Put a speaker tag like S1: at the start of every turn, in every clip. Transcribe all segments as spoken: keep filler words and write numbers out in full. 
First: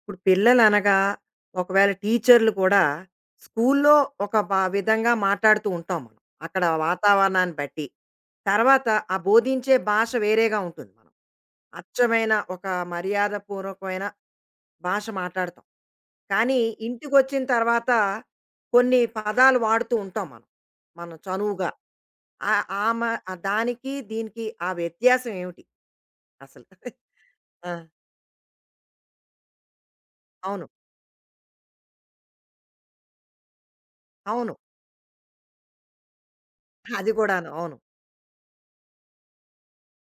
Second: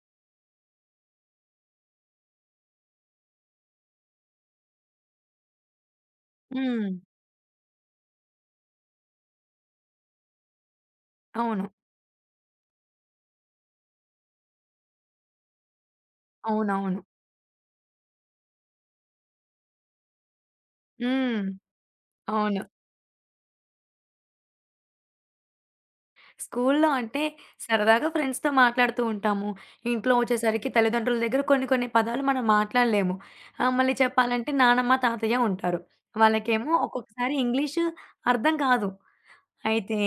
S1: ఇప్పుడు పిల్లలనగా ఒకవేళ టీచర్లు కూడా స్కూల్లో ఒక బా విధంగా మాట్లాడుతూ ఉంటాం మనం. అక్కడ
S2: హ్మ్.
S1: వాతావరణాన్ని బట్టి. తర్వాత ఆ బోధించే భాష వేరేగా ఉంటుంది మనం.
S2: అవును.
S1: అచ్చమైన ఒక మర్యాదపూర్వకమైన భాష మాట్లాడతాం. కానీ
S2: అవునవును.
S1: ఇంటికొచ్చిన తర్వాత కొన్ని పదాలు వాడుతూ ఉంటాం మనం. మనం
S2: హ్మ్.
S1: చనువుగా. ఆ
S2: అవును.
S1: ఆమ దానికి, దీనికి ఆ వ్యత్యాసం ఏమిటి అసలు?
S2: స్కూల్లో అంటే
S1: ఆ!
S2: సరదాగా ఫ్రెండ్స్‌తో మాట్లాడుతూ ఉంటాము. ఇంట్లో
S1: అవును.
S2: వచ్చేసరికి తల్లిదండ్రుల దగ్గర కొన్ని కొన్ని పదాలు మనం మాట్లాడలేము. ఆహ్, మళ్ళీ
S1: అవును.
S2: చెప్పాలంటే నానమ్మ, తాతయ్య ఉంటారు. వాళ్ళకేమో
S1: అది
S2: ఒక్కొక్కసారి
S1: కూడాను. అవును.
S2: ఇంగ్లీషు అర్థం కాదు. అయితే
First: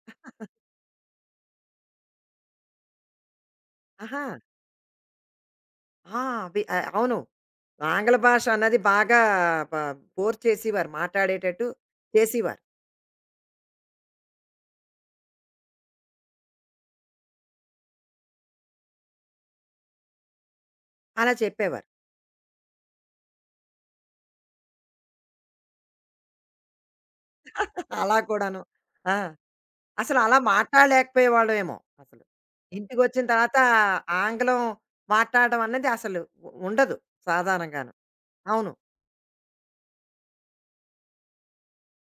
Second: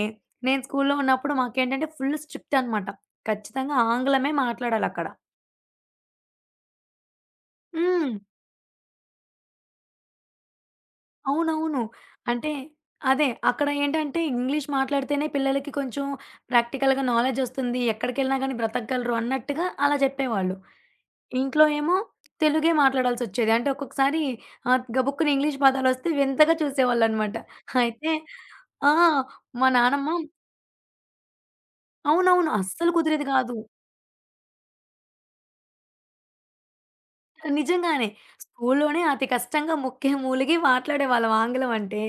S2: నేను స్కూల్లో ఉన్నప్పుడు మాకేంటంటే ఫుల్ స్ట్రిక్ట్ అనమాట. ఖచ్చితంగా
S1: ఆహా!
S2: ఆంగ్లమే మాట్లాడాలక్కడ.
S1: ఆ! అవి ఆహ్, అవును.
S2: హ్మ్.
S1: ఆంగ్ల భాష అన్నది బాగా ప ఫోర్స్ చేసేవారు. మాట్లాడేటట్టు
S2: అవునవును. అంటే
S1: చేసేవారు.
S2: అదే. అక్కడ ఏంటంటే ఇంగ్లీష్ మాట్లాడితేనే పిల్లలకి కొంచెం ప్రాక్టికల్‌గా నాలెడ్జ్ వస్తుంది. ఎక్కడికెళ్ళినా గాని బ్రతకగలరు అన్నట్టుగా అలా చెప్పేవాళ్ళు.
S1: అలా
S2: ఇంట్లో
S1: చెప్పేవారు.
S2: ఏమో తెలుగే మాట్లాడాల్సొచ్చేది. అంటే ఒక్కొక్కసారి ఆహ్, గబుక్కున ఇంగ్లీష్ పదాలొస్తే వింతగా చూసేవాళ్ళనమాట. అయితే
S1: అలా కూడాను.
S2: ఆ!
S1: ఆ!
S2: మా నానమ్మ
S1: అసలు అలా మాట్లాడలేకపోయేవాళ్ళవేమో అసలు.
S2: అవునవును. అస్సలు
S1: ఇంటికొచ్చిన
S2: కుదిరేది కాదు.
S1: తర్వాత ఆంగ్లం మాట్లాడడం అన్నది అసలు ఉ ఉండదు సాధారణంగాను.
S2: నిజంగానే.
S1: అవును.
S2: స్కూల్లోనే అతి కష్టంగా ముక్కే మూలిగి మాట్లాడేవాళ్ళం ఆంగ్లం అంటే.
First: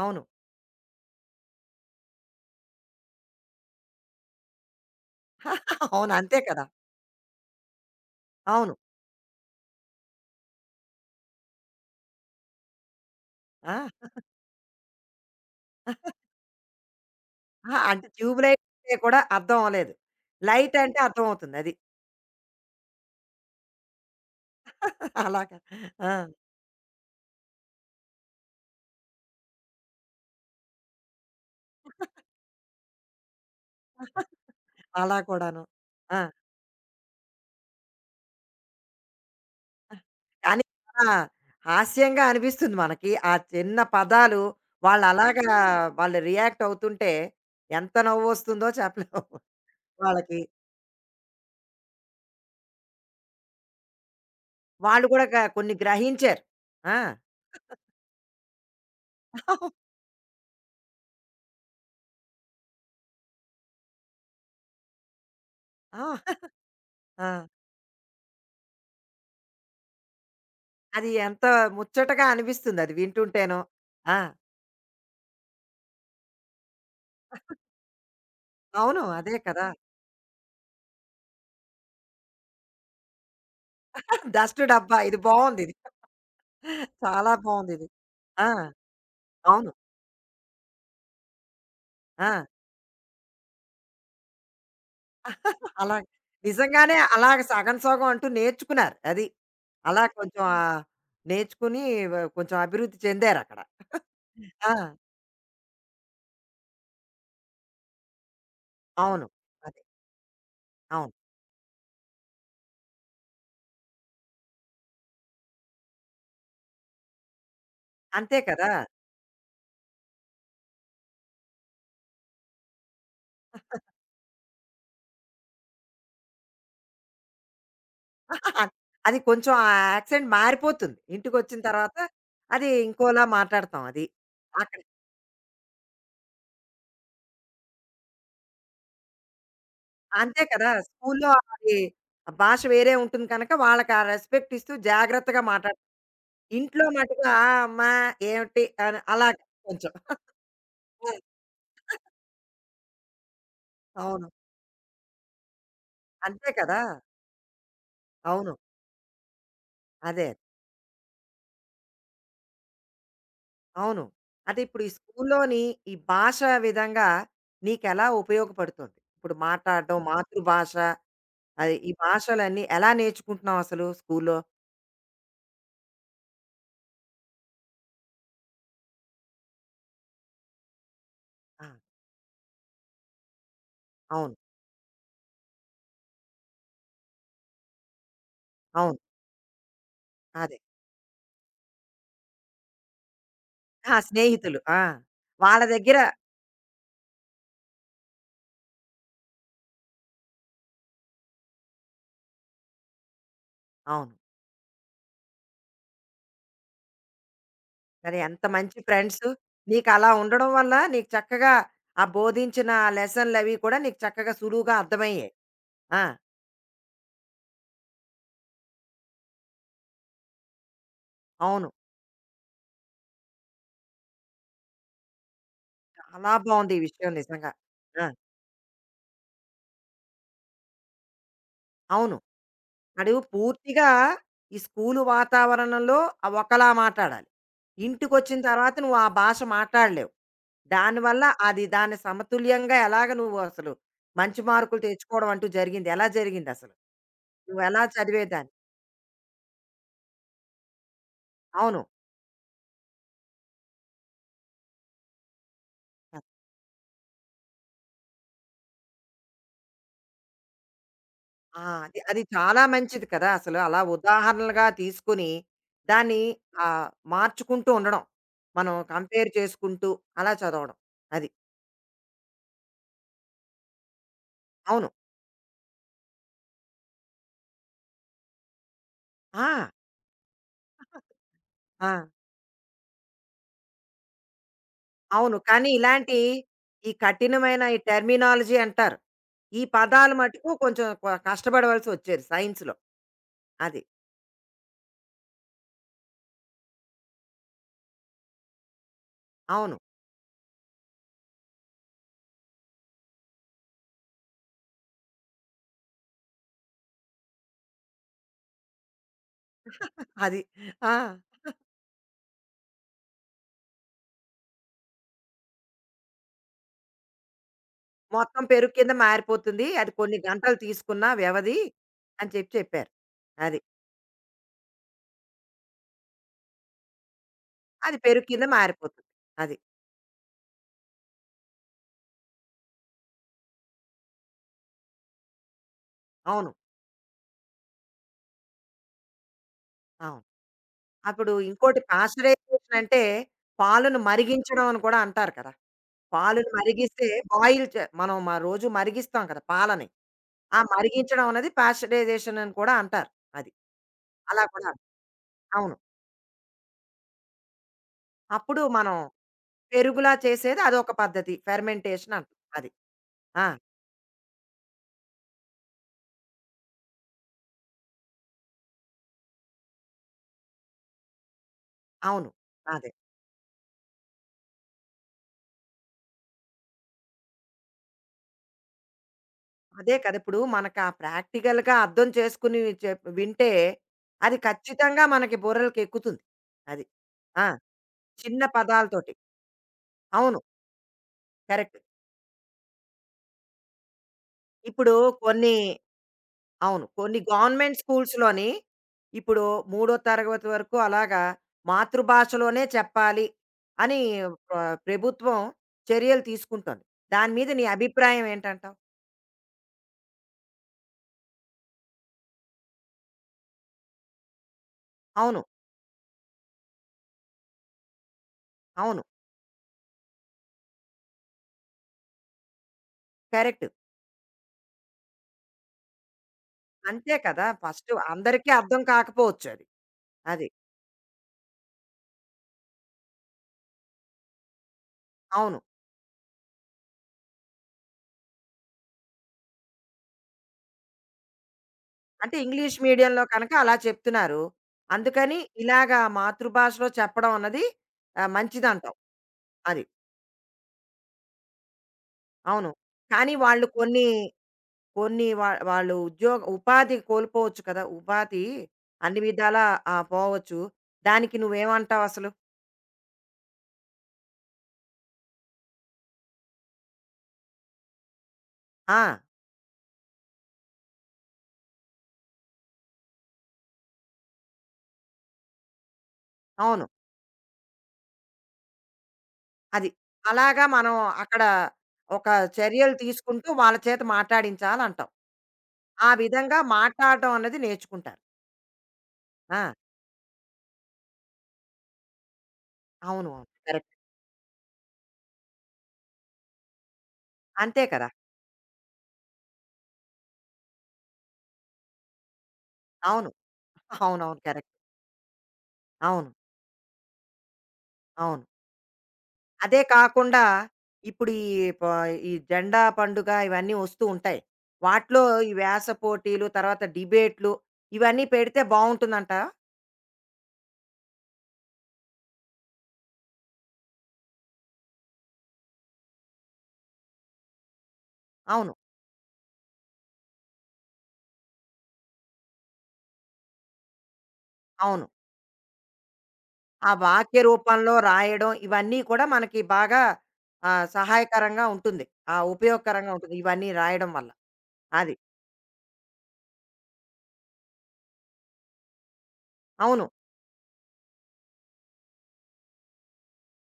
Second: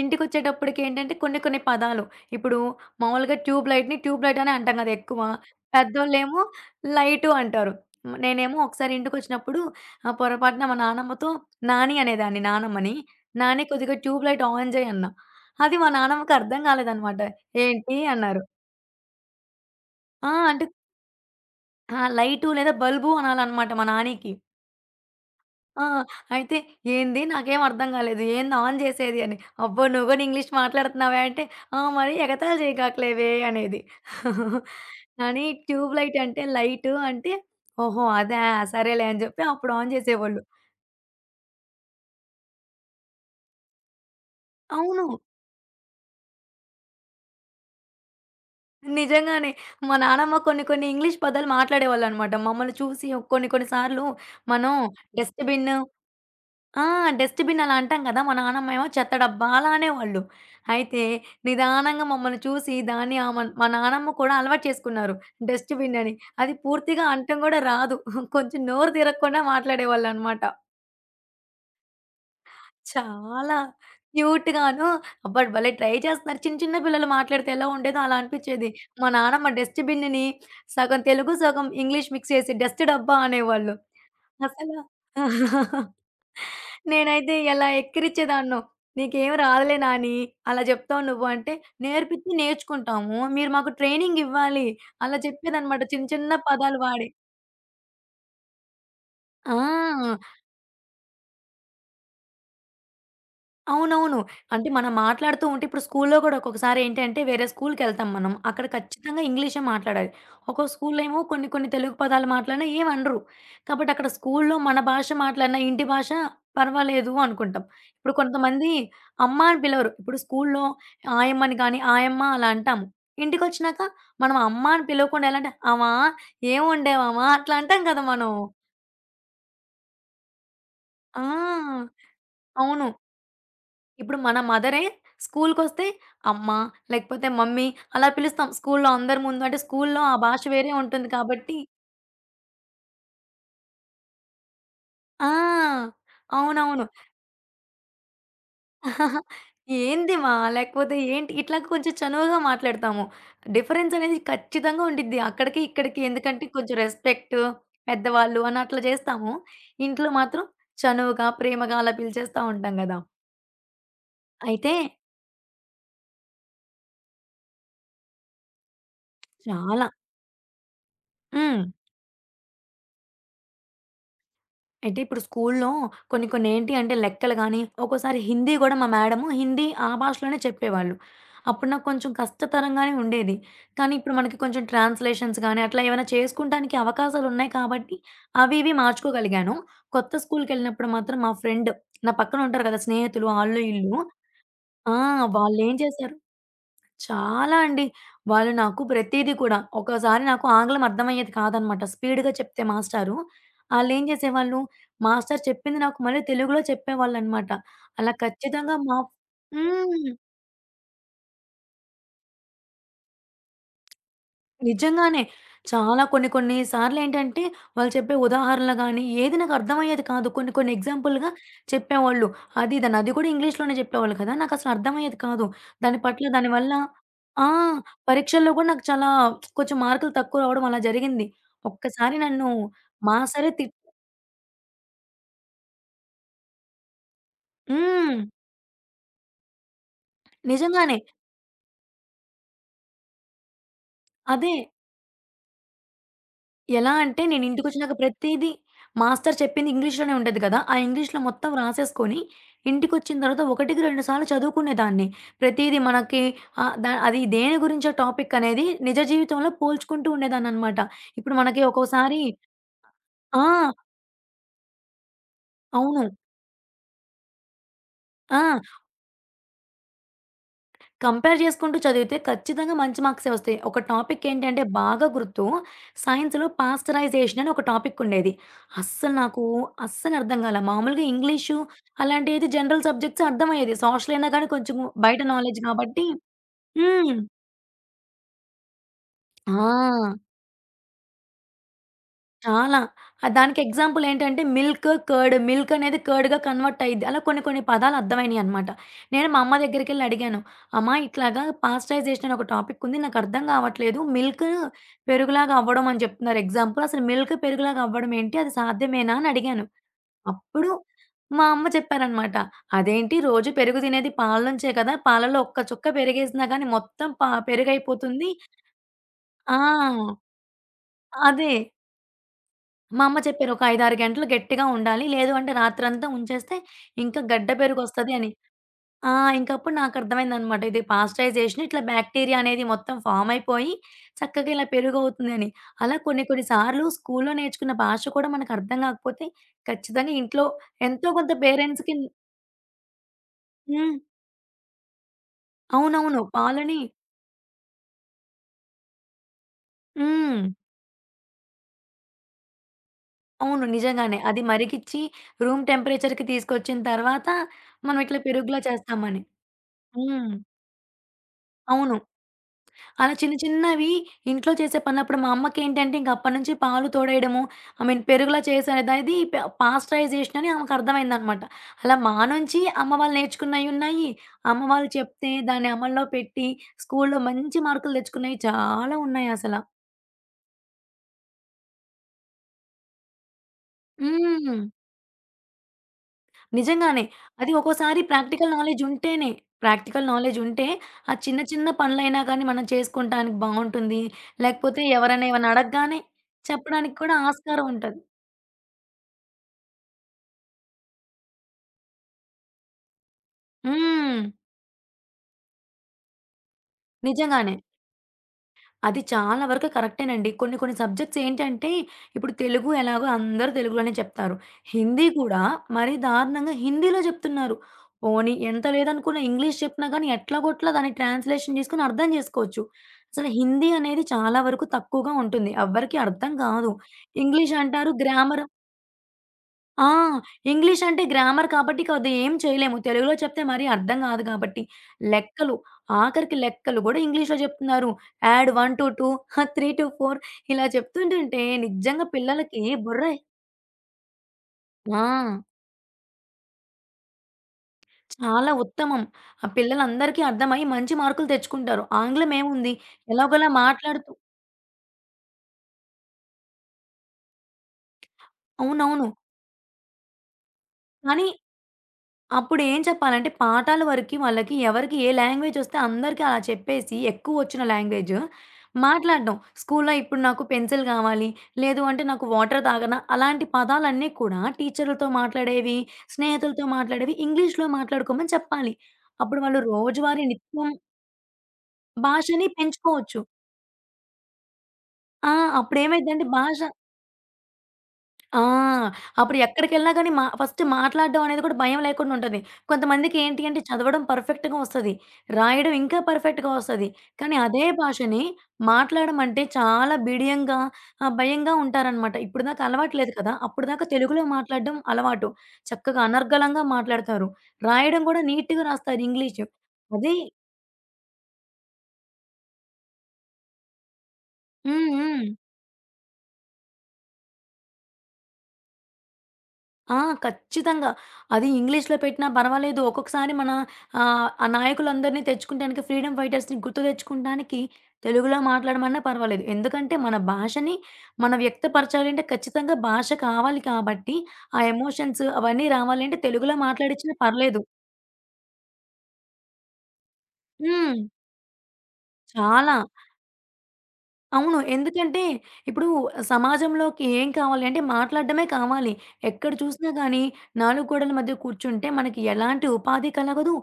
S1: అవును.
S2: ఇంటికొచ్చేటప్పటికేంటంటే కొన్ని కొన్ని పదాలు ఇప్పుడు మామూలుగా ట్యూబ్ లైట్‌ని ట్యూబ్ లైట్ అనే అంటాం కదా ఎక్కువ.
S1: అవును. అంతే
S2: పెద్దోళ్ళేమో
S1: కదా!
S2: లైటు అంటారు. హ్మ్. నేనేమో
S1: అవును.
S2: ఒకసారి ఇంటికొచ్చినప్పుడు ఆహ్, పొరపాటున మా నానమ్మతో నాని అనేదాన్ని నానమ్మని. నాని
S1: ఆ!
S2: కొద్దిగా ట్యూబ్ లైట్ ఆన్ చేయి అన్నా. అది మా నానమ్మకి అర్థం కాలేదనమాట.
S1: అహా!
S2: ఏంటి
S1: అంటే ట్యూబ్
S2: అన్నారు.
S1: లైట్ అంటే కూడా అర్థం అవ్వలేదు.
S2: ఆ! అంటే
S1: లైట్ అంటే అర్థమవుతుంది అది.
S2: ఆ! లైటు లేదా బల్బు అనాలనమాట మా నానికి.
S1: అలాగా.
S2: ఆ!
S1: ఆ!
S2: అయితే "ఏంది? నాకేం అర్థం కాలేదు. ఏంది ఆన్ చేసేది" అని. "అబ్బో! నువ్వు కూడా ఇంగ్లీష్ మాట్లాడుతున్నావే" అంటే, "ఆ! మరి ఎగతాళి చేయమాకలేవే" అనేది.
S1: అలా
S2: కానీ
S1: కూడాను.
S2: ట్యూబ్‌లైట్
S1: ఆ!
S2: అంటే లైటు అంటే, "ఓహో! అదా! సరేలే" అని చెప్పి అప్పుడు ఆన్ చేసేవాళ్ళు.
S1: కానీ చాలా హాస్యంగా అనిపిస్తుంది మనకి. ఆ చిన్న పదాలు
S2: అవును.
S1: వాళ్ళలాగా వాళ్ళు రియాక్ట్ అవుతుంటే ఎంత నవ్వొస్తుందో చెప్పలేము
S2: నిజంగానే. మా నానమ్మ
S1: వాళ్ళకి.
S2: కొన్ని కొన్ని ఇంగ్లీష్ పదాలు మాట్లాడేవాళ్ళనమాట. మమ్మల్ని చూసి కొన్ని కొన్ని సార్లు మనం
S1: వాళ్ళు కూడా క
S2: డస్ట్‌బిన్
S1: కొన్ని గ్రహించారు.
S2: ఆ!
S1: ఆ!
S2: డస్ట్‌బిన్ అలా అంటాం కదా! మా నానమ్మేమో చెత్త డబ్బా అలా
S1: అవును.
S2: అనేవాళ్ళు. అయితే నిదానంగా మమ్మల్ని చూసి దాన్ని ఆమ మా నానమ్మ కూడా అలవాటు చేసుకున్నారు. డస్ట్‌బిన్ అని.
S1: ఆ!
S2: అది పూర్తిగా
S1: ఆ!
S2: అనటం కూడా రాదు. కొంచెం నోరు తిరగకుండా మాట్లాడేవాళ్ళనమాట.
S1: అది ఎంత ముచ్చటగా అనిపిస్తుంది అది
S2: చాలా
S1: వింటుంటేను. ఆ!
S2: క్యూట్‌గాను అబ్బా! భలే ట్రై చేస్తున్నారు. చిన్న చిన్న పిల్లలు మాట్లాడితే ఎలా ఉండేదో అలా అనిపించేది.
S1: అవును.
S2: మా
S1: అదే
S2: నానమ్మ
S1: కదా!
S2: డస్ట్‌బిన్‌ని సగం తెలుగు, సగం ఇంగ్లీష్ మిక్స్ చేసి డస్ట్ డబ్బా అనేవాళ్ళు.
S1: డస్ట్
S2: అసల
S1: డబ్బా ఇది బావుందిది. చాలా
S2: నేనైతే ఎలా
S1: బావుందిది. ఆ!
S2: ఎక్కిరిచ్చేదాన్నో. "నీకేం
S1: అవును.
S2: రాదులే నాని, అలా జెప్తావు నువ్వు" అంటే,
S1: ఆ!
S2: "నేర్పిచ్చి నేర్చుకుంటాము. మీరు మాకు ట్రైనింగ్ ఇవ్వాలి." అలా చెప్పేదన్నమాట
S1: అలా
S2: చిన్న చిన్న పదాలు
S1: నిజంగానే
S2: వాడి.
S1: అలాగ సగం సగం అంటూ నేర్చుకున్నారు. అది. అలా
S2: ఆ!
S1: కొంచెం ఆహ్, నేర్చుకుని వ కొంచెం అభివృద్ధి చెందారక్కడ.
S2: అవునవును. అంటే
S1: ఆ!
S2: మనం మాట్లాడుతూ ఉంటే ఇప్పుడు స్కూల్లో గూడా ఒక్కొక్కసారి ఏంటంటే వేరే స్కూల్‌కెళ్తాం మనం. అక్కడ ఖచ్చితంగా
S1: అవును.
S2: ఇంగ్లీషే
S1: అదే.
S2: మాట్లాడాలి. ఒక్కో స్కూల్‌లో
S1: అవును.
S2: ఏమో కొన్ని కొన్ని తెలుగు పదాలు మాట్లాడినా ఏమనరు. కాబట్టి అక్కడ స్కూల్‌లో మన భాష మాట్లాడిన ఇంటి భాష పర్వాలేదు అనుకుంటాం. ఇప్పుడు
S1: అంతే కదా!
S2: కొంతమంది అమ్మ అని పిలవరు. ఇప్పుడు స్కూల్‌లో ఆయమ్మని గాని, ఆయమ్మ అలా అంటాము. ఇంటికొచ్చినాక మనం అమ్మ అని పిలవకుండా ఎలా అంటే, "ఆమా ఏం వండావమా" అట్లా అంటాం కదా మనం.
S1: అది కొంచెం ఆ యాక్సెంట్ మారిపోతుంది. ఇంటికొచ్చిన
S2: ఆ!
S1: తర్వాత అది
S2: అవును.
S1: ఇంకోలా మాట్లాడతాం అది.
S2: ఇప్పుడు మన
S1: అక్కడ
S2: మదరే స్కూలుకొస్తే అమ్మ, లేకపోతే మమ్మీ అలా పిలుస్తాం. స్కూలులో అందరి ముందు అంటే స్కూలులో ఆ
S1: అంతే
S2: భాష
S1: కదా!
S2: వేరే ఉంటుంది
S1: స్కూల్లో
S2: కాబట్టి
S1: అది ఆ భాష వేరే ఉంటుంది కనుక వాళ్ళకి ఆ రెస్పెక్ట్ ఇస్తూ
S2: ఆ!
S1: జాగ్రత్తగా మాట్లాడ ఇంట్లో
S2: అవునవును.
S1: మటుకు ఆ! అమ్మా! ఏమిటి అని అలాగ కొంచెం.
S2: "ఏంది మా" లేకపోతే "ఏంటి" ఇట్లా కొంచెం చనువుగా మాట్లాడతాము. డిఫరెన్స్ అనేది
S1: అవును.
S2: ఖచ్చితంగా ఉండిద్ది. అక్కడికి, ఇక్కడికి ఎందుకంటే
S1: అంతే
S2: కొంచెం
S1: కదా!
S2: రెస్పెక్ట్ పెద్దవాళ్ళు
S1: అవును.
S2: అని అట్లా చేస్తాము. ఇంట్లో
S1: అదే.
S2: మాత్రం చనువుగా, ప్రేమగా అలా పిలిచేస్తా ఉంటాం గదా!
S1: అవును. అంటే
S2: అయితే
S1: ఇప్పుడు ఈ స్కూల్లోని ఈ భాష విధంగా నీకెలా ఉపయోగపడుతుంది? ఇప్పుడు
S2: చాలా
S1: మాట్లాడడం మాతృభాష
S2: హ్మ్.
S1: అది ఈ భాషలన్నీ ఎలా నేర్చుకుంటున్నావు అసలు స్కూల్‌లో?
S2: అయితే ఇప్పుడు స్కూల్లో కొన్ని కొన్ని ఏంటి అంటే లెక్కలు గానీ, ఒక్కోసారి హిందీ గూడా మా మేడము హిందీ ఆ భాషలోనే చెప్పేవాళ్ళు.
S1: ఆ!
S2: అప్పుడు నాకు కొంచెం కష్టతరంగానే ఉండేది. కానీ ఇప్పుడు
S1: అవును.
S2: మనకి కొంచెం ట్రాన్స్‌లేషన్స్ గానీ, అట్లా ఏమైనా చేసుకుంటానికి అవకాశాలున్నాయి కాబట్టి అవి ఇవి
S1: అవును.
S2: మార్చుకోగలిగాను. కొత్త
S1: అదే.
S2: స్కూల్‌కెళ్ళినప్పుడు మాత్రం మా ఫ్రెండ్ నా పక్కన ఉంటారు కదా! స్నేహితులు ఆళ్ళు,
S1: ఆ!
S2: ఈళ్ళు.
S1: స్నేహితులు. ఆ!
S2: ఆ!
S1: వాళ్ళ
S2: వాళ్ళేం
S1: దగ్గర
S2: చేశారు చాలా అండి. వాళ్ళు నాకు ప్రతీది కూడా ఒక్కోసారి నాకు ఆంగ్లం అర్థమయ్యేది కాదనమాట. స్పీడ్‌గా చెప్తే మాస్టారు, ఆళ్ళేం
S1: అవును.
S2: చేసేవాళ్ళు, మాస్టారు చెప్పింది నాకు మళ్ళీ తెలుగులో చెప్పేవాళ్ళనమాట. అలా
S1: మరి ఎంత
S2: ఖచ్చితంగా
S1: మంచి
S2: మా
S1: ఫ్రెండ్స్.
S2: హ్మ్.
S1: నీకలా ఉండడం వల్ల నీకు చక్కగా ఆ బోధించిన లెసన్‌లవి కూడా నీకు చక్కగా సులువుగా
S2: నిజంగానే.
S1: అర్థమయ్యాయి. ఆ!
S2: చాలా కొన్ని కొన్ని సార్లేంటంటే, వాళ్ళు చెప్పే ఉదాహరణలు గానీ, ఏది నాకర్థమయ్యేది కాదు. కొన్ని కొన్ని ఎగ్జాంపుల్‌గా
S1: అవును.
S2: చెప్పేవాళ్ళు. అది ఇదని అది కూడా ఇంగ్లీష్‌లోనే చెప్పేవాళ్ళు కదా! నాకసలు అర్థమయ్యేది కాదు. దాని పట్ల
S1: చాలా
S2: దానివల్ల
S1: బావుంది ఈ విషయం
S2: ఆ!
S1: నిజంగా. ఆ!
S2: పరీక్షల్లో కూడా నాకు చాలా కొంచెం మార్కులు తక్కువ రావడం అలా జరిగింది.
S1: అవును.
S2: ఒక్కసారి నన్ను
S1: అడు
S2: మా సరే తిట్
S1: పూర్తిగా ఈ స్కూలు వాతావరణంలో ఆహ్, ఒకలా మాట్లాడాలి.
S2: హ్మ్.
S1: ఇంటికొచ్చిన తర్వాత నువ్వు ఆ భాష మాట్లాడలేవు.
S2: నిజంగానే.
S1: దానివల్ల అది దాన్ని సమతుల్యంగా ఎలాగ నువ్వు అసలు మంచి
S2: అదే.
S1: మార్కులు తెచ్చుకోవడం అంటూ జరిగింది. ఎలా జరిగిందసలు?
S2: ఎలా అంటే
S1: నువ్వెలా
S2: నేనింటికొచ్చినాక ప్రతీదీ
S1: చదివేదాన్ని?
S2: మాస్టర్ చెప్పింది ఇంగ్లీష్‌లోనే ఉండేది కదా! ఆ ఇంగ్లీష్‌లో మొత్తం
S1: అవును.
S2: రాసేసుకొని, ఇంటికొచ్చిన తర్వాత ఒకటికి రెండు సార్లు చదువుకునేదాన్ని. ప్రతీదీ మనకి ఆహ్, ద అది దేని గురించో టాపిక్ అనేది నిజ జీవితంలో పోల్చుకుంటూ ఉండేదాన్ననమాట. ఇప్పుడు
S1: ఆ!
S2: మనకి
S1: అది
S2: ఒక్కోసారి
S1: అది చాలా మంచిది కదా! అసలు
S2: ఆ!
S1: అలా ఉదాహరణలుగా తీసుకొని
S2: అవును.
S1: దాన్ని ఆహ్, మార్చుకుంటూ ఉండడం.
S2: ఆ!
S1: మనం కంపేర్ చేసుకుంటూ అలా చదవడం. అది.
S2: కంపేర్ చేసుకుంటూ చదివితే ఖచ్చితంగా మంచి మార్క్సే వస్తాయి. ఒక టాపిక్ ఏంటంటే
S1: అవును.
S2: బాగా గుర్తు సైన్స్‌లో పాస్టరైజేషన్ అని ఒక టాపిక్ ఉండేది. అస్సలు నాకు
S1: ఆ!
S2: అస్సలు అర్థం కాల. మామూలుగా ఇంగ్లీషు
S1: ఆ!
S2: అలాంటిది జనరల్ సబ్జెక్ట్స్ అర్థమయ్యేది. సోషల్ అయినా కానీ కొంచెం బయట
S1: అవును.
S2: నాలెడ్జ్
S1: కానీ
S2: కాబట్టి
S1: ఇలాంటి ఈ
S2: హ్మ్.
S1: కఠినమైన ఈ టెర్మినాలజీ అంటారు. ఈ పదాలు
S2: ఆ!
S1: మటుకు కొంచెం క కష్టపడవలసొచ్చేది సైన్స్‌లో.
S2: చాలా. ఆహ్, దానికి
S1: అది.
S2: ఎగ్జాంపుల్ ఏంటంటే మిల్క్, కర్డ్. మిల్క్ అనేది కర్డ్‌గా కన్వర్ట్ అయ్యిద్ది. అలా కొన్ని కొన్ని పదాలు అర్థమయినియనమాట. నేను మా అమ్మ
S1: అవును.
S2: దగ్గరికెళ్ళి అడిగాను. అమ్మ ఇట్లాగా పాస్టరైజేషన్ అని ఒక టాపిక్ ఉంది. నాకర్థం కావట్లేదు. మిల్క్ పెరుగులాగా అవ్వడం అని చెప్తున్నారు ఎగ్జాంపుల్. అసలు మిల్క్ పెరుగులాగా అవ్వడం ఏంటి? అది సాధ్యమేనా అని అడిగాను.
S1: అది.
S2: అప్పుడు
S1: ఆ!
S2: మా అమ్మ చెప్పారనమాట. అదేంటి రోజు పెరుగు తినేది పాల నుంచే కదా! పాలలో ఒక్క చుక్క పెరిగేసినా గాని మొత్తం పా పెరుగయిపోతుంది.
S1: మొత్తం పెరుగు కింద మారిపోతుంది. అది కొన్ని
S2: ఆ!
S1: గంటలు తీసుకున్న
S2: అదే.
S1: వ్యవధి అని చెప్పి చెప్పారు.
S2: మా అమ్మ చెప్పారు.
S1: అది.
S2: ఒక ఐదు, ఆరు గంటలు గట్టిగా ఉండాలి. లేదు అంటే రాత్రంతా ఉంచేస్తే ఇంకా గడ్డ
S1: అది
S2: పెరుగొస్తది
S1: పెరుగు
S2: అని.
S1: కింద మారిపోతుంది.
S2: ఆ!
S1: అది.
S2: ఇంకప్పుడు నాకర్థమైందనమాట. ఇది పాస్టరైజేషన్ ఇట్లా బాక్టీరియా అనేది మొత్తం ఫామ్ అయిపోయి చక్కగా ఇలా పెరుగవుతుందని. అలా కొన్ని కొన్ని
S1: అవును.
S2: సార్లు స్కూల్లో నేర్చుకున్న భాష కూడా మనకర్థం కాకపోతే ఖచ్చితంగా
S1: అవును.
S2: ఇంట్లో ఎంతో
S1: అప్పుడు
S2: కొంత
S1: ఇంకోటి
S2: పేరెంట్స్‌కి
S1: పాశ్చరైజేషన్ అంటే
S2: హ్మ్.
S1: పాలను మరిగించడం అని కూడా అంటారు కదా!
S2: అవునవును.
S1: పాలను
S2: పాలని
S1: మరిగిస్తే బాయిల్ చే మనం మ రోజు మరిగిస్తాం కదా! పాలని.
S2: హ్మ్.
S1: ఆ! మరిగించడం అన్నది పాశ్చరైజేషన్ అని కూడా అంటారు. అది.
S2: అవును. నిజంగానే. అది
S1: అలా కూడా అంటారు.
S2: మరిగిచ్చి రూమ్
S1: అవును.
S2: టెంపరేచర్‌కి తీసుకొచ్చిన తర్వాత మనం ఇట్లా పెరుగులా
S1: అప్పుడు మనం
S2: చేస్తామని.
S1: పెరుగులా
S2: హ్మ్.
S1: చేసేది అదొక పద్ధతి.
S2: అవును.
S1: ఫెర్మెంటేషన్ అంటాం. అది.
S2: అలా చిన్న
S1: ఆ!
S2: చిన్నవి ఇంట్లో చేసే పనులప్పుడు మా అమ్మకేంటంటే ఇంక అప్పటినుంచి పాలు తోడేయడము, ఐ మీన్ పెరుగులా చేసేదది ప పాస్టరైజేషన్ అని ఆమెకర్థమైందనమాట. అలా మా
S1: అవును.
S2: నుంచి
S1: అదే.
S2: అమ్మ వాళ్ళు నేర్చుకున్నయున్నాయి. అమ్మ వాళ్ళు చెప్తే దాన్ని అమల్లో పెట్టి స్కూల్‌లో మంచి మార్కులు తెచ్చుకున్నయి చాలా ఉన్నాయసల.
S1: అదే కదా! ఇప్పుడు మనకు ఆ ప్రాక్టికల్‌గా అర్థం చేసుకుని చెప్ వింటే అది
S2: హ్మ్.
S1: ఖచ్చితంగా మనకి బుర్రలకెక్కుతుంది. అది.
S2: నిజంగానే.
S1: ఆ!
S2: అది ఒక్కోసారి
S1: చిన్న
S2: ప్రాక్టికల్ నాలెడ్జ్
S1: పదాలతోటి.
S2: ఉంటేనే, ప్రాక్టికల్ నాలెడ్జ్
S1: అవును.
S2: ఉంటే ఆ చిన్న చిన్న
S1: కరెక్ట్.
S2: పనులైనా కానీ మనం చేసుకుంటానికి బావుంటుంది. లేకపోతే
S1: ఇప్పుడు
S2: ఎవరైనా ఏమన్నా
S1: కొన్ని
S2: అడగగానే
S1: అవును.
S2: చెప్పడానికి కూడా
S1: కొన్ని
S2: ఆస్కారం
S1: గవర్నమెంట్
S2: ఉంటది.
S1: స్కూల్స్‌లోని ఇప్పుడు మూడో తరగతి వరకు అలాగా మాతృభాషలోనే చెప్పాలి అని
S2: హ్మ్.
S1: ప ప్రభుత్వం చర్యలు తీసుకుంటోంది. దాని మీద
S2: నిజంగానే.
S1: నీ అభిప్రాయం ఏంటంటావు?
S2: అది చాలా వరకు కరెక్టేనండి. కొన్ని కొన్ని సబ్జెక్ట్స్ ఏంటంటే, ఇప్పుడు తెలుగు ఎలాగో అందరూ తెలుగులోనే చెప్తారు. హిందీ
S1: అవును.
S2: కూడా మరీ దారుణంగా హిందీలో చెప్తున్నారు. పోనీ ఎంత
S1: అవును.
S2: లేదనుకున్న ఇంగ్లీష్ చెప్పినా గానీ ఎట్లాగొట్లా దాన్ని ట్రాన్స్‌లేషన్ చేసుకొని అర్థం చేసుకోవచ్చు. అసలు
S1: కరెక్ట్.
S2: హిందీ అనేది చాలా వరకు తక్కువగా ఉంటుంది. ఎవ్వరికీ అర్థం కాదు.
S1: అంతే కదా!
S2: ఇంగ్లీష్
S1: ఫస్ట్
S2: అంటారు గ్రామర్
S1: అందరికీ అర్థం కాకపోవచ్చు అది.
S2: ఆ!
S1: అది.
S2: ఇంగ్లీష్ అంటే గ్రామర్ కాబట్టి కొద్దిగా ఏం చేయలేము. తెలుగులో చెప్తే మరీ అర్థం కాదు కాబట్టి. లెక్కలు,
S1: అవును.
S2: ఆఖరికి లెక్కలు గూడా ఇంగ్లీష్‌లో చెప్తున్నారు. యాడ్ ఒకటి రెండు ఆహ్, మూడు నాలుగు ఇలా చెప్తుంటుంటే నిజంగా
S1: అంటే
S2: పిల్లలకి
S1: ఇంగ్లీష్
S2: బుర్ర
S1: మీడియంలో కనుక అలా చెప్తున్నారు.
S2: ఆ!
S1: అందుకని ఇలాగా మాతృభాషలో చెప్పడం అన్నది ఆహ్,
S2: చాలా
S1: మంచిదంటావు.
S2: ఉత్తమం. ఆ
S1: అది.
S2: పిల్లలందరికీ అర్థమై మంచి మార్కులు తెచ్చుకుంటారు. ఆంగ్లం
S1: అవును.
S2: ఏముంది
S1: కానీ
S2: ఎలాగోలా
S1: వాళ్ళు కొన్ని
S2: మాట్లాడుతూ
S1: కొన్ని వా వాళ్ళు ఉద్యోగ ఉపాధి కోల్పోవచ్చు కదా! ఉపాధి
S2: అవునవును.
S1: అన్ని విధాలా ఆ! పోవచ్చు.
S2: కానీ
S1: దానికి నువ్వేమంటావు అసలు?
S2: అప్పుడేం చెప్పాలంటే, పాఠాల వరకి వాళ్ళకి ఎవరికి ఏ లాంగ్వేజొస్తే అందరికీ అలా చెప్పేసి, ఎక్కువొచ్చిన లాంగ్వేజ్
S1: ఆ!
S2: మాట్లాడడం. స్కూల్లో ఇప్పుడు నాకు పెన్సిల్ కావాలి, లేదు అంటే నాకు వాటర్ తాగన అలాంటి పదాలన్నీ కూడా టీచర్లతో మాట్లాడేవి, స్నేహితులతో
S1: అవును.
S2: మాట్లాడేవి ఇంగ్లీష్‌లో మాట్లాడుకోమని చెప్పాలి. అప్పుడు వాళ్ళు
S1: అది.
S2: రోజువారీ
S1: అలాగా
S2: నిత్యం
S1: మనం అక్కడ ఒక
S2: భాషని
S1: చర్యలు
S2: పెంచుకోవచ్చు.
S1: తీసుకుంటూ వాళ్ళ చేత మాటాడించాలంటావు.
S2: ఆ!
S1: ఆ
S2: అప్పుడేమైద్దంటే
S1: విధంగా
S2: భాష
S1: మాట్లాడడం అన్నది నేర్చుకుంటారు.
S2: ఆ! అప్పుడు
S1: ఆ!
S2: ఎక్కడికెళ్ళినా గాని మా ఫస్ట్ మాట్లాడడం అనేది కూడా భయం లేకుండా ఉంటది. కొంతమందికి
S1: అవును. అవును.
S2: ఏంటి అంటే
S1: కరెక్ట్.
S2: చదవడం పర్ఫెక్ట్‌గా వస్తది. రాయడం ఇంకా పర్ఫెక్ట్‌గా వస్తది. కానీ అదే
S1: అంతే కదా!
S2: భాషని మాట్లాడడం అంటే చాలా బిడియంగా ఆహ్, భయంగా ఉంటారనమాట. ఇప్పటిదాకా అలవాటు లేదు
S1: అవును.
S2: కదా! అప్పటిదాకా తెలుగులో
S1: అవునవును. కరెక్ట్.
S2: మాట్లాడడం అలవాటు. చక్కగా
S1: అవును.
S2: అనర్గళంగా మాట్లాడతారు. రాయడం కూడా
S1: అవును.
S2: నీట్‌గా రాస్తారు ఇంగ్లీషు.
S1: అదే
S2: అదే
S1: కాకుండా ఇప్పుడు ఈ ప- ఈ జెండా పండుగ ఇవన్నీ వస్తూ ఉంటాయి
S2: హ్మ్.
S1: వాటిలో
S2: హ్మ్.
S1: ఈ వ్యాస పోటీలు తర్వాత డిబేట్లు ఇవన్నీ పెడితే బాగుంటుందంట
S2: ఆ! ఖచ్చితంగా. అది ఇంగ్లీష్‌లో పెట్టినా పర్వాలేదు. ఒక్కొక్కసారి మన ఆహ్, ఆ నాయకులందరిని తెచ్చుకుంటానికి ఫ్రీడమ్ ఫైటర్స్‌ని గుర్తు తెచ్చుకుంటానికి తెలుగులో
S1: అవును
S2: మాట్లాడమన్నా పర్వాలేదు. ఎందుకంటే మన భాషని మనం వ్యక్తపరచాలి అంటే ఖచ్చితంగా భాష కావాలి కాబట్టి, ఆ
S1: అవును
S2: ఎమోషన్స్ అవన్నీ రావాలంటే తెలుగులో
S1: ఆ
S2: మాట్లాడిచ్చినా
S1: వాక్య
S2: పర్లేదు.
S1: రూపంలో రాయడం ఇవన్నీ కూడా మనకి బాగా ఆ,
S2: హ్మ్.
S1: సహాయకరంగా ఉంటుంది ఆ
S2: చాలా.
S1: ఉపయోగకరంగా ఉంటుంది ఇవన్నీ రాయడం వల్ల
S2: అవును.
S1: అది
S2: ఎందుకంటే, ఇప్పుడు సమాజంలోకి ఏం కావాలి అంటే, మాట్లాడడమే కావాలి. ఎక్కడ చూసినా
S1: అవును
S2: గానీ, నాలుగు గోడల మధ్య కూర్చుంటే, మనకి ఎలాంటి ఉపాధి కలగదు.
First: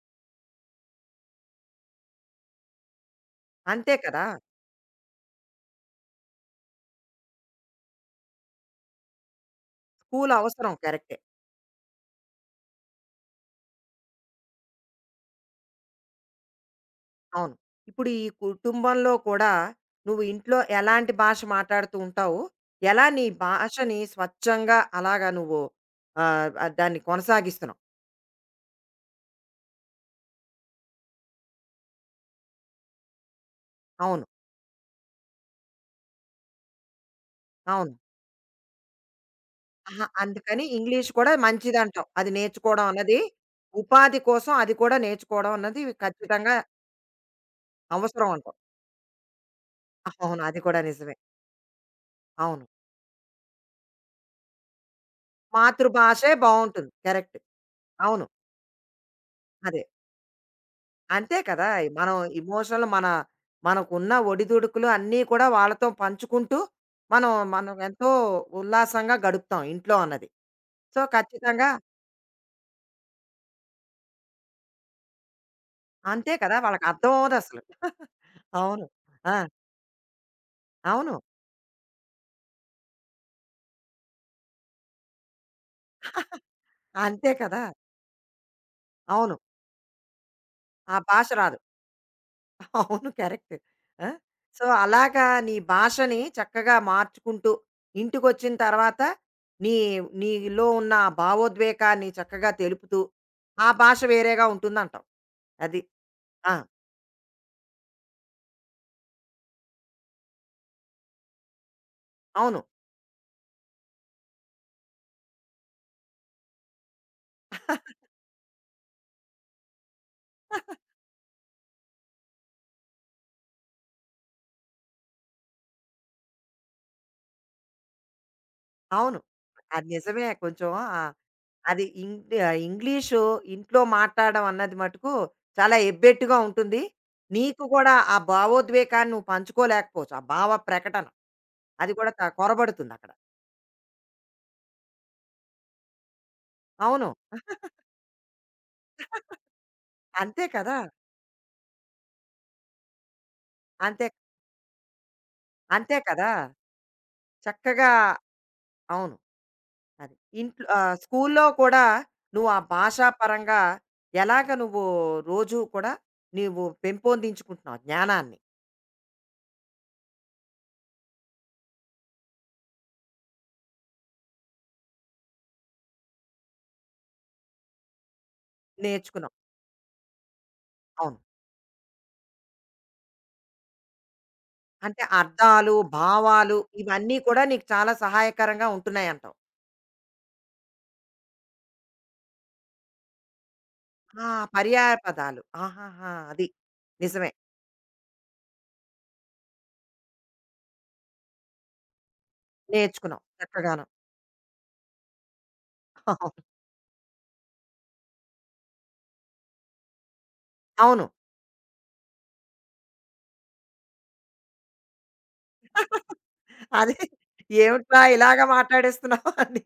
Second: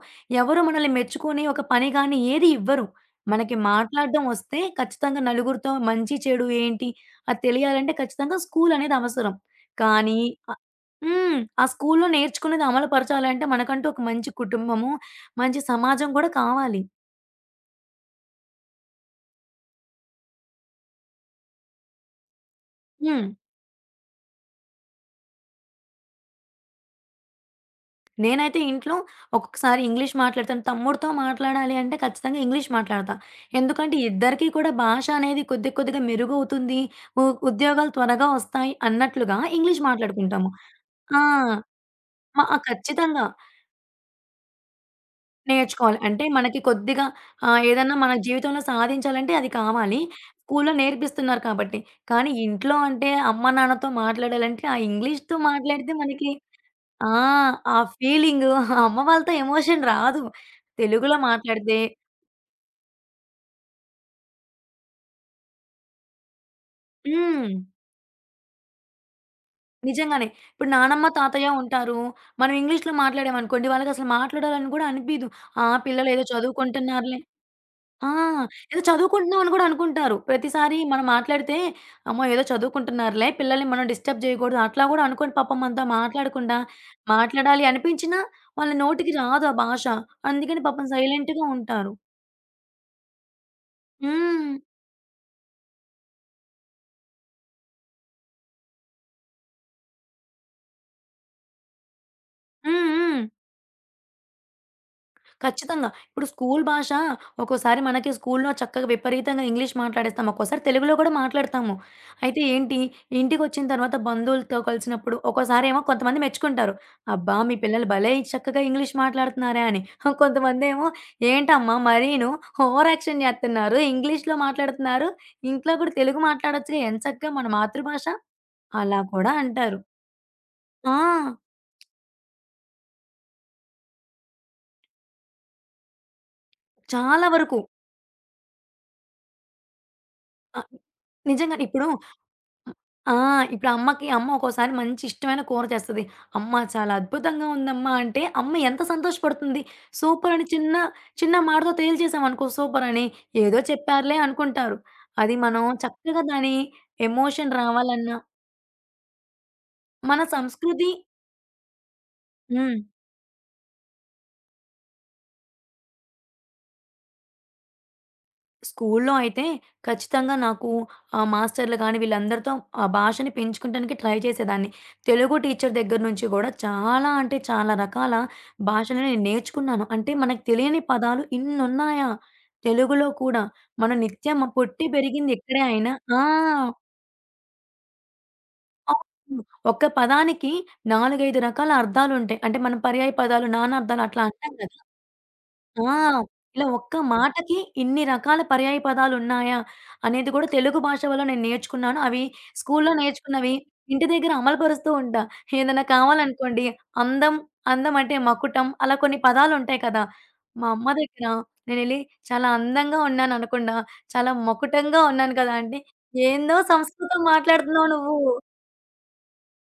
S2: ఎవరు మనల్ని మెచ్చుకునే ఒక పని గానీ, ఏది ఇవ్వరు. మనకి
S1: అంతే
S2: మాట్లాడడం
S1: కదా.
S2: వస్తే, ఖచ్చితంగా నలుగురితో మంచి, చెడు ఏంటి, అది తెలియాలంటే ఖచ్చితంగా స్కూలనేది అవసరం. కానీ
S1: స్కూల్
S2: అ
S1: అవసరం కరెక్టే
S2: హ్మ్. ఆ స్కూల్‌లో నేర్చుకున్నది అమలు పరచాలంటే, మనకంటూ ఒక మంచి కుటుంబము, మంచి సమాజం గూడా కావాలి.
S1: అవును. ఇప్పుడు ఈ కుటుంబంలో కూడా నువ్వు ఇంట్లో ఎలాంటి భాష మాట్లాడుతూ ఉంటావు? ఎలా నీ
S2: హ్మ్.
S1: భాషని స్వచ్ఛంగా అలాగా నువ్వు ఆహ్, ఆహ్, దాన్ని కొనసాగిస్తున్నావు?
S2: నేనైతే ఇంట్లో ఒక్కొక్కసారి ఇంగ్లీష్ మాట్లాడతాను. తమ్ముడితో మాట్లాడాలి అంటే ఖచ్చితంగా ఇంగ్లీష్ మాట్లాడతా. ఎందుకంటే
S1: అవును.
S2: ఇద్దరికీ కూడా భాష అనేది కొద్ది కొద్దిగా మెరుగవుతుంది. ఉ
S1: అవును.
S2: ఉద్యోగాలు త్వరగా వస్తాయి అన్నట్లుగా ఇంగ్లీష్
S1: ఆహా!
S2: మాట్లాడుకుంటాము.
S1: అందుకని ఇంగ్లీష్
S2: ఆ!
S1: కూడా మంచిదంటావు. అది
S2: మ ఆ!
S1: నేర్చుకోవడం అన్నది
S2: ఖచ్చితంగా
S1: ఉపాధి కోసం అది కూడా నేర్చుకోవడం అన్నది
S2: నేర్చుకోవాలి. అంటే
S1: ఖచ్చితంగా
S2: మనకి కొద్దిగా ఆహ్, ఏదన్నా మన
S1: అవసరం అంటావు.
S2: జీవితంలో సాధించాలంటే అది కావాలి.
S1: అవును. అది
S2: స్కూల్‌లో
S1: కూడా నిజమే.
S2: నేర్పిస్తున్నారు కాబట్టి. కానీ
S1: అవును.
S2: ఇంట్లో అంటే అమ్మ, నాన్నతో మాట్లాడాలంటే ఆ ఇంగ్లీష్‌తో మాట్లాడితే మనకి
S1: మాతృభాషే బావుంటుంది.
S2: ఆ!
S1: కరెక్ట్.
S2: ఆ
S1: అవును.
S2: ఫీలింగు అమ్మ వాళ్ళతో
S1: అదే.
S2: ఎమోషన్ రాదు. తెలుగులో
S1: అంతే కదా!
S2: మాట్లాడితే
S1: ఈ మనం ఇమోషన్‌లు మన మనకున్న ఒడిదుడుకులు అన్నీ కూడా వాళ్ళతో పంచుకుంటూ, మనం
S2: హ్మ్.
S1: మనం ఎంతో ఉల్లాసంగా గడుపుతాం ఇంట్లో
S2: నిజంగానే.
S1: అన్నది.
S2: ఇప్పుడు
S1: సో,
S2: నానమ్మ, తాతయ్య
S1: ఖచ్చితంగా
S2: ఉంటారు. మనం ఇంగ్లీష్‌లో మాట్లాడామనుకోండి, వాళ్ళకసలు మాట్లాడాలని గూడా అనిపియదు. ఆ! పిల్లలేదో
S1: అంతే కదా! వాళ్ళకి అర్థం
S2: చదువుకుంటున్నారులే
S1: అవ్వదసలు.
S2: ఆ! ఏదో
S1: అవును. ఆ!
S2: చదువుకుంటున్నాం అని గూడా అనుకుంటారు. ప్రతిసారి మనం
S1: అవును.
S2: మాట్లాడితే, అమ్మో! ఏదో చదువుకుంటున్నారులే, పిల్లల్ని మనం డిస్టర్బ్ జేయకూడదు అట్లా గూడా అనుకోని పాపం మనతో మాట్లాడకుండా,
S1: అంతే కదా!
S2: మాట్లాడాలి అనిపించినా వాళ్ళ నోటికి
S1: అవును.
S2: రాదు ఆ భాష. అందుకని పాపం
S1: ఆ భాష
S2: సైలెంట్‌గా
S1: రాదు.
S2: ఉంటారు.
S1: అవును. కరెక్ట్. ఆ!
S2: హ్మ్.
S1: సో, అలాగా నీ భాషని చక్కగా మార్చుకుంటూ, ఇంటికొచ్చిన తర్వాత నీ నీలో ఉన్న ఆ భావోద్వేగాన్ని చక్కగా
S2: హ్మ్.
S1: తెలుపుతూ,
S2: హ్మ్.
S1: ఆ భాష వేరేగా ఉంటుందంటావు. అది.
S2: ఖచ్చితంగా. ఇప్పుడు
S1: ఆ!
S2: స్కూలు భాష ఒక్కోసారి మనకి స్కూలులో చక్కగా విపరీతంగా ఇంగ్లీష్ మాట్లాడేస్తాం. ఒక్కోసారి తెలుగులో కూడా మాట్లాడతాము. అయితే
S1: అవును.
S2: ఏంటి, ఇంటికొచ్చిన తర్వాత బంధువులతో కలిసినప్పుడు ఒక్కోసారేమో కొంతమంది మెచ్చుకుంటారు. "అబ్బా! మీ పిల్లలు భలే చక్కగా ఇంగ్లీష్ మాట్లాడుతున్నారే" అని. కొంతమందేమో "ఏంటమ్మా మరీను ఓవర్ యాక్షన్ జేత్తన్నారు. ఇంగ్లీష్‌లో మాట్లాడుతున్నారు. ఇంట్లో కూడా తెలుగు మాట్లాడొచ్చుగా ఎంచక్కా మన మాతృభాష" అలా
S1: అవును.
S2: కూడా అంటారు.
S1: అది నిజమే కొంచెం ఆహ్,
S2: ఆ!
S1: అది ఇంగ్ ఆ, ఇంగ్లీషు ఇంట్లో మాట్లాడడం అన్నది మటుకు చాలా ఎబ్బెట్టుగా ఉంటుంది.
S2: చాలా వరకు.
S1: నీకు కూడా ఆ భావోద్వేగాన్ని నువ్వు పంచుకోలేకపోవచ్చు. ఆ భావ
S2: ఆహ్,
S1: ప్రకటన
S2: నిజంగానే. ఇప్పుడు
S1: అది కూడా క కొరబడుతుందక్కడ.
S2: ఆ! ఇప్పుడు అమ్మకి అమ్మ ఒక్కోసారి మంచి ఇష్టమైన కూర చేస్తది. "అమ్మ చాలా
S1: అవును.
S2: అద్భుతంగా ఉందమ్మా!" అంటే అమ్మ ఎంత సంతోషపడుతుంది. సూపర్ అని
S1: అంతే
S2: చిన్న,
S1: కదా!
S2: చిన్న మాటతో తేల్చేసామనుకో సూపర్ అని, ఏదో
S1: అంతే,
S2: చెప్పారులే అనుకుంటారు. అది మనం
S1: అంతే
S2: చక్కగా
S1: కదా!
S2: దాని ఎమోషన్
S1: చక్కగా
S2: రావాలన్నా
S1: అవును. అది.
S2: మన
S1: ఇంట్లో
S2: సంస్కృతి
S1: ఆహ్, స్కూల్లో కూడా నువ్వు ఆ
S2: హ్మ్.
S1: భాషా పరంగా ఎలాగ నువ్వు రోజు కూడా నీవు పెంపొందించుకుంటున్నావు జ్ఞానాన్ని?
S2: స్కూల్లో అయితే ఖచ్చితంగా నాకు ఆహ్, మాస్టర్‌లు గాని వీళ్ళందరితో ఆ భాషని పెంచుకుంటానికి ట్రై చేసేదాన్ని. తెలుగు టీచర్ దగ్గర నుంచి గూడా చాలా అంటే చాలా రకాల భాషలు నేను
S1: నేర్చుకున్నావు.
S2: నేర్చుకున్నాను. అంటే మనకు తెలియని
S1: అవును.
S2: పదాలు ఇన్నున్నాయా తెలుగులో కూడా. మనం నిత్యం పుట్టి
S1: అంటే
S2: పెరిగింది ఇక్కడే
S1: అర్థాలు,
S2: అయినా ఆ!
S1: భావాలు ఇవన్నీ కూడా నీకు చాలా సహాయకరంగా ఉంటున్నాయంటావు.
S2: అవును. ఒక్క పదానికి నాలుగు, ఐదు రకాల అర్థాలుంటాయి. అంటే మనం పర్యాయ పదాలు, నానార్థాలు అట్లా
S1: ఆ!
S2: అంటాం గదా!
S1: పర్యాయ పదాలు.
S2: ఆ!
S1: ఆహాహా! అది.
S2: ఇలా ఒక్క
S1: నిజమే.
S2: మాటకి ఇన్ని రకాల పర్యాయ పదాలున్నాయా? అనేది కూడా తెలుగు భాష వల్ల నేను నేర్చుకున్నాను. అవి స్కూల్లో
S1: నేర్చుకున్నావు
S2: నేర్చుకున్నవి
S1: చక్కగాను.
S2: ఇంటి దగ్గర అమలుపరుస్తూ ఉంటా. ఏదైనా
S1: అవును.
S2: కావాలనుకోండి అందం, అందం అంటే మకుటం అలా కొన్ని పదాలుంటాయి కదా! మా అమ్మ
S1: అవును.
S2: దగ్గర నేనెళ్ళి "చాలా అందంగా ఉన్నాననకుండా, చాలా మకుటంగా ఉన్నాను కదా!" అంటే, "ఏందో
S1: అదే
S2: సంస్కృతం మాట్లాడుతున్నావు
S1: ఏమిట్రా
S2: నువ్వు"
S1: ఇలాగ మాట్లాడేస్తున్నావు అని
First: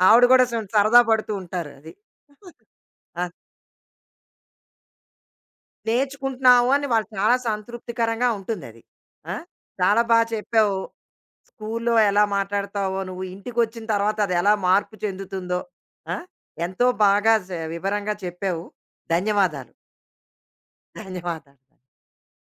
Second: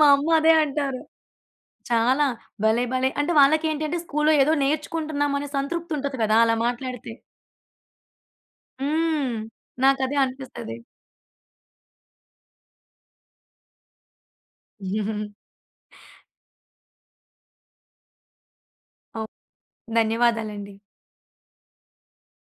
S2: మా
S1: ఆవిడ
S2: అమ్మ
S1: కూడా
S2: అదే
S1: కొంచెం
S2: అంటారు.
S1: సరదా పడుతూ ఉంటారు అది.
S2: చాలా భలే! భలే!
S1: ఆ!
S2: అంటే వాళ్ళకేంటంటే స్కూల్లో ఏదో నేర్చుకుంటున్నామనే సంతృప్తి ఉంటది కదా! అలా
S1: నేర్చుకుంటున్నావు అని వాళ్ళు
S2: మాట్లాడితే.
S1: చాలా సంతృప్తికరంగా ఉంటుందది. ఆ!
S2: హ్మ్.
S1: చాలా
S2: నాకదే
S1: బా
S2: అనిపిస్తది.
S1: చెప్పావు. స్కూల్లో ఎలా మాట్లాడతావో నువ్వు ఇంటికొచ్చిన తర్వాత అది ఎలా మార్పు చెందుతుందో ఆ? ఎంతో బాగా స- వివరంగా చెప్పావు.
S2: అవును.
S1: ధన్యవాదాలు.
S2: ధన్యవాదాలండి.
S1: ధన్యవాదాలు.